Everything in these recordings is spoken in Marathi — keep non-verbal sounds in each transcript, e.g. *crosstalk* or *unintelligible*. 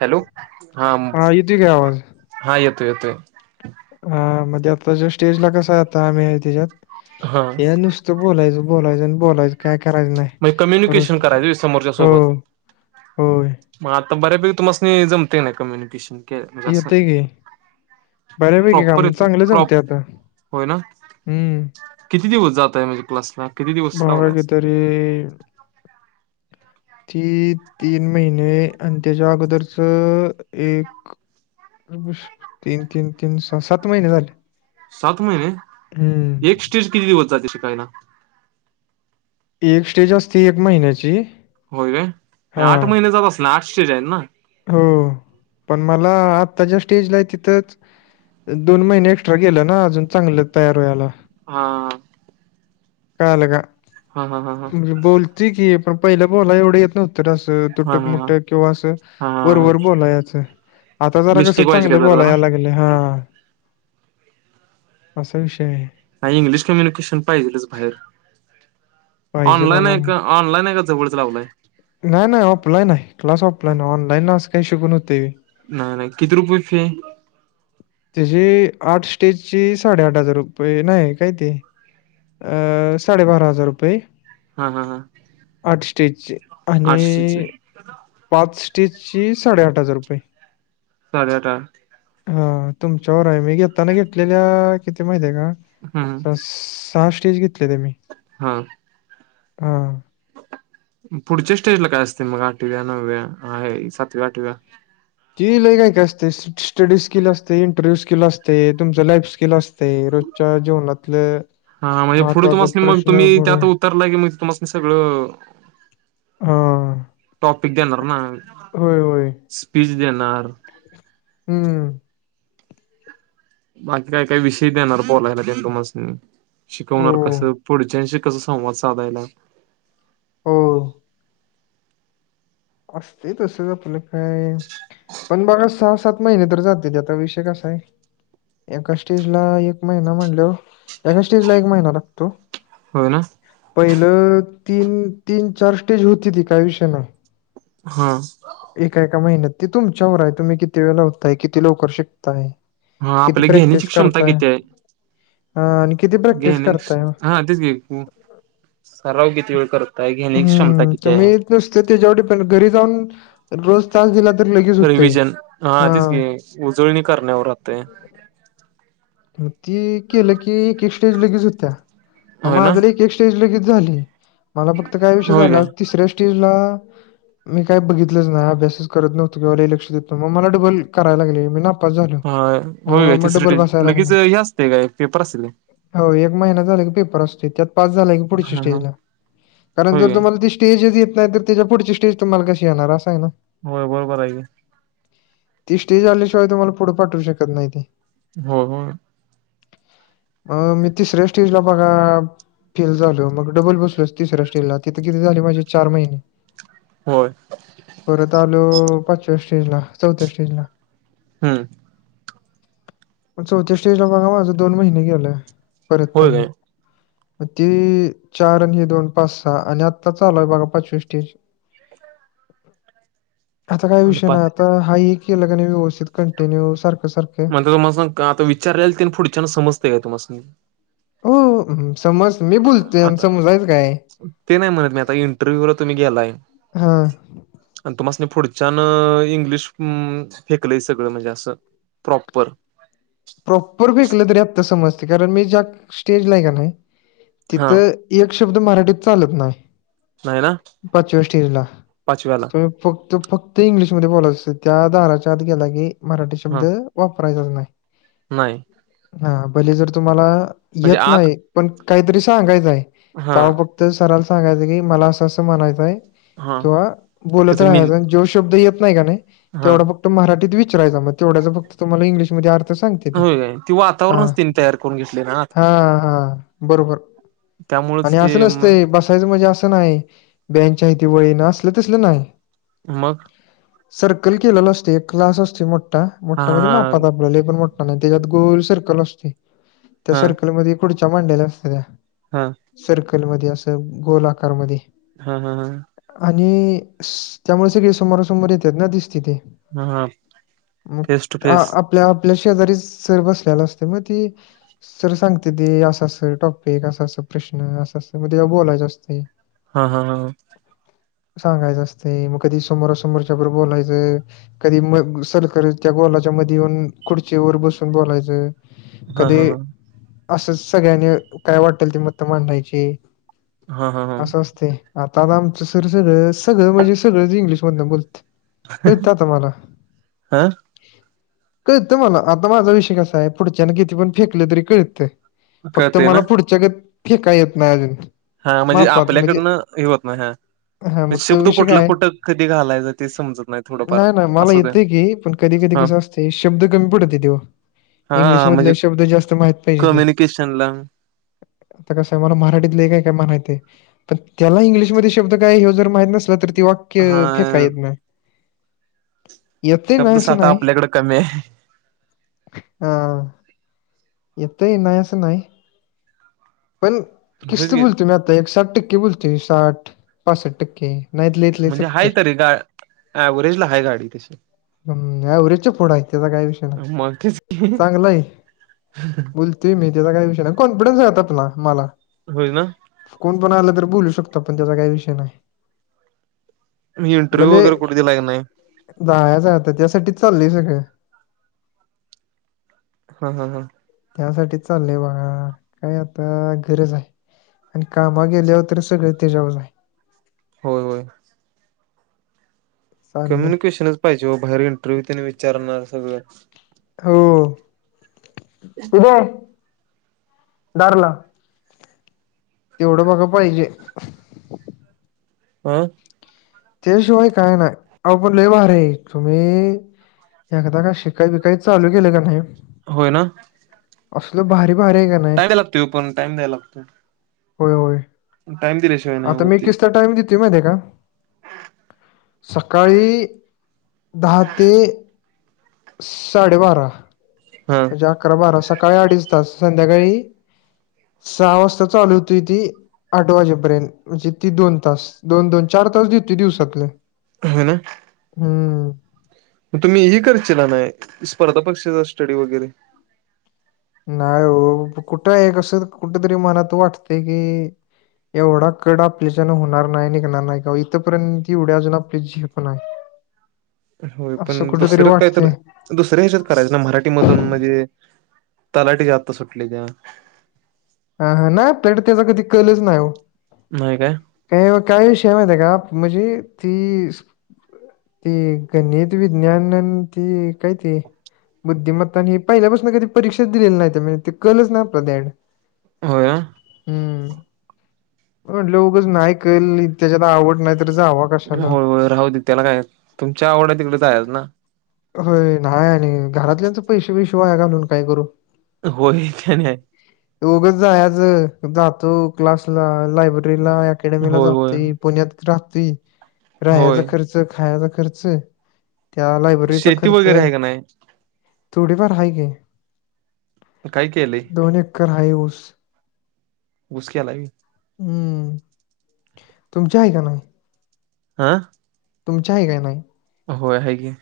हॅलो, हा येतोय काय आवाज? हा येतोय येतोय. हा म्हणजे आताच्या स्टेजला कसाय आम्ही त्याच्यात, हा हे नुस त बोलायच बोलायच बलायच काय करायच नाही. म्हणजे रोज कम्युनिकेशन करायच व्हय समोरच्या सोबत. हो होय मग आता बऱ्यापैकी तुमासनी जमते ना कम्युनिकेशन के म्हणजे अस. येतंय की बऱ्यापैकी प्रॉपर काम येते. चांगलं प्रॉप जमतंय आता होय ना. हम्म. किती दिवस जातय म्हणजे क्लासला. किती दिवस भावा लावलाय ते तरी ती तीन महिने आणि त्याच्या अगोदरच एक तीन तीन तीन, सात महिने झाले. सात महिने. हम्म. एक स्टेज किती दिवस जाते शिकायला. एक स्टेज असते एक महिन्याची. होय काय. आठ हां. महिन्याचाच असणार आठ स्टेज आहेत ना. हो, पण मला आता ज्या स्टेजला आहे तिथच दोन महीन एक्स्ट्रा गेल ना अजून चांगल तयार व्हायला. हा कळाल का? हा हा हा हा बोलते की. पण पहिल बोलायला एवढ येत नव्हत रे अस हा तुटक हा मुटक किंवा अस हा वरवर बोलायच. आता जरा कस मिस्टेक व्हायची का चांगल जरा बोला जरा या लागल. हा असा विषय आहे. नाही इंग्लिश कम्युनिकेशन पाहिजेलच बाहेर. पाहिजे ऑनलाइन बघा आहे मग का. ऑनलाईन आहे का जवळच लावला आहे. नाही नाही ऑफलाईन आहे. क्लास ऑफलाईन आहे. ऑनलाईन अस काही शिकून होते. नाही नाही, किती रुपये फी आहे. त्याची आठ स्टेजची साडेआठ हजार रुपये नाही काय ते. अं साडे बारा हजार रुपये हा हा हा आठ स्टेजचे. आणि *unintelligible* पाच स्टेजचे साडेआठ हजार रुपये. साडेआठ ह हा तुमच्यावर हाय, मी घेताना घेतलेल्या किती माहिती आहे का? हम्म स सहा सहाशेच घेतलेल्या मी हा. हां. पुढच्या स्टेजला काय असतय मग, आठव्या नव्या, हाय सातव्या, आठव्या ती लय काय, काय असतय स्टडी स्किल असतय, इंटरव्ह्यू स्किल असतय, तुमच लाईफ स्किल असत ते रोजच्या जीवनातलं हा म्हणजे पुढे महत्त्वाचा तुम्हासनी मग प्रश्न तुम्ही पुढं त्यात उतरला की मग तुम्हास्नी सगळं हां. टॉपिक देणार ना, होय, होय. स्पीच देणार हम् आणि काय काय विषय देणार बोलायला त्येनं तुम्हास्नी, हो, शिकवणार कसं पुढच्याशी कस संवाद साधायलाय हो असतय तसंच आपलं काय पण बघा सहा सात महिने तर जात्येती आता विषय कसा हाय एका स्टेजला एक महिना म्हणल्याव, एका स्टेजला एक महिना लागतो. होय ना. पहिलं तीन, तीन चार स्टेज हुत्याती काय विषय नाय हा. एका एका महिन्यात ती तुमच्यावर हाय, तुम्ही किती वेळा लावताय किती लवकर शिकताय हा किती आपल घेण्याची प्रॅक्टिस क्षमता करताय किती हाय अ, आणि किती प्रॅक्टिस घेण्याक्स करताय हा तेच की साराव किती वेळ कर हम्म तुमी नुसत तेज्याव डिपेंड घरी जाऊन रोज तास दिला तर लगेच होतय, रिव्हजन हा तेच की उजळणी करण्यावर राहतय ती केलं की एक एक स्टेज लगेच हुत्या, अ होय ना माझ एक एक स्टेज लगेच झाली, मला फक्त काय विषय झाला? तिसऱ्या स्टेजला मी काय बघितलंच नाही अभ्यासच करत नव्हतो किंवा लय लक्ष देत नव्हतो मग मला डबल कराय लागली मी ना नापास झालो होय होय म काय म डबल तिसरी ब लगेच हे असतय काय, पेपर असत्यात काय? होय एक महिना झाला की पेपर असतोय, त्यात पास झाल की काय पुढची हा हा स्टेजला कारण होय जर काय तुम्हाला ती स् स्टेजच येत नाही तर त्याच्या पुढची स्टेज तुम्हाला कशी येणार अस हाय ना व्हय बरोबर हाय की. ती स्टेज आल्याशिवाय तुम्हाला पुढ पाठवू शकत नाहीती होय होय. अ मी तिसऱ्या स्टेजला बघा फेल झालो मग डबल बसलो तिसऱ्या स्टेज ला तिथं किती झाले माझे चार महिने होय. परत आलो पाचव्या स्टेजला, चौथ्या स्टेजला हम्. मग चौथ्या स्टेज ला बघा माझं दोन महिने गेल, परत होय आणि काय म ते चार आणि हे दोन पाच, सहा आणि आत्ता चालू हाय बघा पाचवी स्टेज. *unintelligible* आता काय विषय नाही मग आता हाय हे केल कनी व्यवस्थित कंटिन्यू सारखं, सारखं तुम्हाला सांगू का आता विचारलेलं तेन पुढच्यांना समजतेय का तुम्हास्नी? हो हम्म. समज म आता ते नाही म्हणत मी आता इंटरव्ह्यू व तुम्ही गेलाय हा. आणि तुम्हासणी पुढच्यान इंग्लिश उम्म फेकलय सगळं म्हणजे असं प्रॉपर. प्रॉपर फेकलं तरी आत्ता समजते कारण मी ज्या स्टेजला हाय का नाय हा तिथं एक शब्द मराठीत चालत नाही पाचव्या स्टेजला पाचव्याला तू फक्त फक्त इंग्लिशमध्ये बोलायच त्या दाराच्या आत गेला की मराठी हा शब्द वापरायचाच नाय. नाही. हा भले जर तुम्हाला म्हणजे येत आत नाही पण काहीतरी सांगायचंय आहे हा ताव फक्त सराला सांगायचं की मला असं असं म्हणायच आहे. हा किंवा बोलत त्याच मेन राहाच जो शब्द येत नाय की नाही हा तेवढा फक्त मराठीत विचारायचा मग तेवढ्याचा फक्त तुम्हाला इंग्लिशमध्ये अर्थ सांग ती होय काय ते वातावरणच हा- त्यांनी तयार करून घेतले ना आता हा -हा. बरोबर त्यामुळेच आणि असं ते म नसतय बसायचं म्हणजे असं नाही बाईंच्या इथं वळीन असलं तसलं नाय. मग? सर्कल केलेलं असतोय एक क्लास असतोय मोठा- हा मोठा म्हणजे मापात आपल्या पण मोठा नाय त्याच्यात गोल सर्कल असतोय त्या हा सर्कलमध्ये इकुदच्या मांडल्या असत्या. हा. सर्कलमध्ये असं गोल आकारमध्ये हा- हा- हा. आणि त्यामुळे सगळे समोरासमोर येतात ना दिसत ती. हा हा मग फेस टू फेस आपल्या आपल्या शेजारी सर बसलेल्या असतय म ती सर सांगत्याती असं असं टॉपिक असा अस प्रश्न अस -अस म तेव्हा बोलायचं असतय. हा - हा - हा. सांगायचं असतय म कधी समोरासमोरच्या ग्रुप बोलायचं. कधी म सर्कल त्या गोलाच्या मध्ये येऊन खुर्चीवर बसून बोलायचं हा हा कधी हा असंच सगळ्यांनी काय वाटेल ते मत मांडायची. हा हा हा हा अस ते आता आमचं सर सगळं- सगळं म्हणजे सगळं इंग्लिश मधन बोलतय. *inaudible* हा. कळत मला आता माझा विषय कसा आहे पुढच्यान किती पण फेकलं तरी कळत. फक्त कळतय ना मला पुढच्या गत फेकाया येत नाय. *unintelligible* हा म्हणजे आपल्याकडनं हे होत नाही हा. हा मग तो शब्द विषय कुठला काय कुठं कधी घालायचं ते समजत नाही थोडंफार नाही ना मला असूद्या. येतंय की पण कधी- कधी कस असतय शब्द कमी पडतातीओ व इंग्लिश हा मधल म्हणजे शब्द जास्त माहीत पाहिजेती. कम्युनिकेशनला आता कस हाय मला मराठीतले काय- काय माहित आहे. पण त्याला इंग्लिशमध्ये शब्द काय हे जर माहित नसल तर ते हा वाक्य फेका येत नाय. शब्द नाही असं साठा नाही आपल्याकडं कमी हाय. हा. येतय नाय असं नाय पण होच किस्त घे बोलतुय मी आता एक साठ टक्के बोलतोय साठ-पासष्ट टक्के. नाहीतले इथले म्हणजे हाय सत्तर तरी गा आव्हरेज ला हाय गाडी तशी. हम्म अव्हेरजच्या पुढं आहे त्याचा काही विषय नाही मग तेच चांगला आहे. *unintelligible* बोलतोय मी त्याचा काही विषय नाही कॉन्फिडन्स आहे आपला मला. होय ना. कोण पण आलं तर बोलू शकतो आपण त्याचा काही विषय नाही. इंटरव्यू भले वगैर कुठ दिला का नाही? जायचं आहे आता त्यासाठीच चालय सगळं. हा हा हा. त्यासाठीच चाललंय बाळा काय आता गरज आहे. कामावर गेल्यावर तर सगळे तेजावरच आहे. होय होय चाललंय कम्युनिकेशनच पाहिजे हो बाहेर इंटरव्ह्यू तेन विचारणार सगळं. हो उदय दार लाव. तेवढं बघ पाहिजे. आं त्याशिवाय काय नाही आव पण लय भारी आहे तुम्ही. एकदा का शिकाई बिकाई चालू केलं का नाही? होय ना. असल भारी भारी आहे काय नाही. टाईम द्या लागतोय पण टाईम द्या लागतोय. होय होय दिल्याशिवाय नाही आता होत मी ते किस्त टाइम देतोय माहिती का? सकाळी दहा ते साडेबारा. हा म्हणजे अकरा बारा सकाळी अडीच तास. संध्याकाळी सहा वाजता चालू होती ती आठ वाजेपर्यंत म्हणजे ती दोन तास दोन- दोन चार तास देतोय दिवसाातले. ह ना. हम्म. मग तुम्ही हे करचेला नाही स्पर्धा परीक्षेचा स्टडी वगैरे. नाय ओ कुठं आहे कसं कुठ तरी मनात वाटते की? एवढा कड आपल्या च्यान होणार नाही. निघणार नाही का इथपर्यंत एवढ्या अजून आपली झेप नाही. होय पण असं कुठेतरी दुसरं काय तर वाटतंय दुसऱ्या ह्याच्यातना मराठीमधून म्हणजे तलाठीच्या आता सुटल्या त्या. अ ह नाही आपल्याकड त्याचा कधी कलच नाही ओ. नाही काय? काही काही विषय माहीतीय का म्हजे ती ती गणित, विज्ञान आणि ते काय ती बुद्धिमत्ता नी हे पहिल्यापासून कधी परीक्षाच दिलेली नाही म्हण ते कलच ना आपल्या त्याकडं. होय हम्म म्हटलं उगंच नाही कल त्याच्यात आवड नाही तर जावा कशाला होय होय राहूदे त्याला काय तुमच्या आवडं तिकडे जायच ना. होय होय नाही आणि घरातल्यांच पैसे बिश वाया घालवून काय करू? होय की नाही? उगाच जायाचं. जातो क्लासला लायब्ररी- अकॅडमीला होय होय जातोय. पुण्यात राहतोय. राह्याचा होय खर्च- -र्च. खायाचा खर्च. त्या लायब्ररीचा शेती खर्च वगैरे आहे. का नाही थोडीफार हाय की. काय केलंय दोन एक्कर हाय ऊस. ऊस केलाय. हम्म. तुमची आहे का नाही? आ? तुमची आहे का नाही? होय आहे की.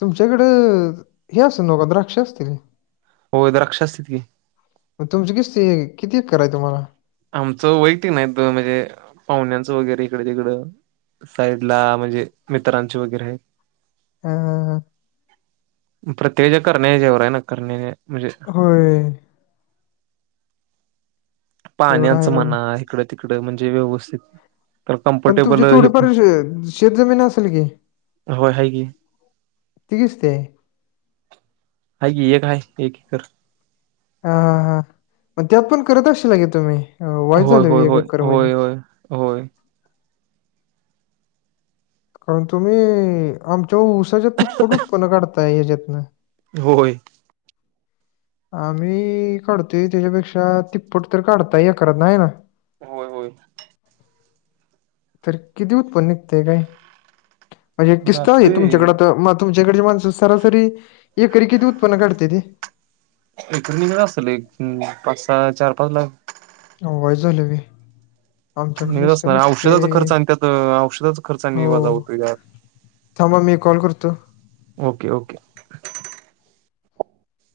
तुमच्याकडं हे असंल बाबा द्राक्ष असतील? होय. द्राक्ष असतात कि. मग तुमची किस्ती किती एकर हाय तुम्हाला? आमचं वैयक्तिक नाही. म्हणजे पाहुण्यांचं वगैरे इकड तिकडं. साईडला म्हणजे मित्रांची वगैरे आहे. हं. प्रत्येकच्या करण्या हेच्यावर आहे ना? करण्याने म्हणजे- होय. एवढं आहे पाण्याचं बघा म्हणा इकडं तिकडं म्हणजे व्यवस्थित. तर पण कम्फर्टेबल तुझी हे थोडीफार शे शेत जमीन असेल की? होय हाय की तिच ते. हाय की. एक हाय एक एकर. हा. हा. हा. मग त्यात पण करत अशिलाकि तुम्ही? वाईज होय, झाल होय, एक होय, एकर होय, म्हणजे. होय, होय. कारण तुम्ही आमच्या उऊसाच्या तिप्पट उत्त्पन्न काढताय हेच्यातनं. होय. आम्ही काढतोय त्याच्यापेक्षा तिप्पट तर काढताय एकरातन आहे ना? होय. होय. तर किती उत्पन्न निघतय काय? म्हणजे किस्त आहे जातंय तुमच्याकडे तर म- तुमच्याकडे माणस सरासरी एकरी किती उत्पन्न काढत्याती? एकर निघत असल एक अं एक पाच सहा चार पाच लाख. वायस झाली की. निघत असणार. औषधाचा खर्च आणि त्यात आणि औषधं खर्च वजा हो होतोया. थांबा मी कॉल करतो. ओके. ओके.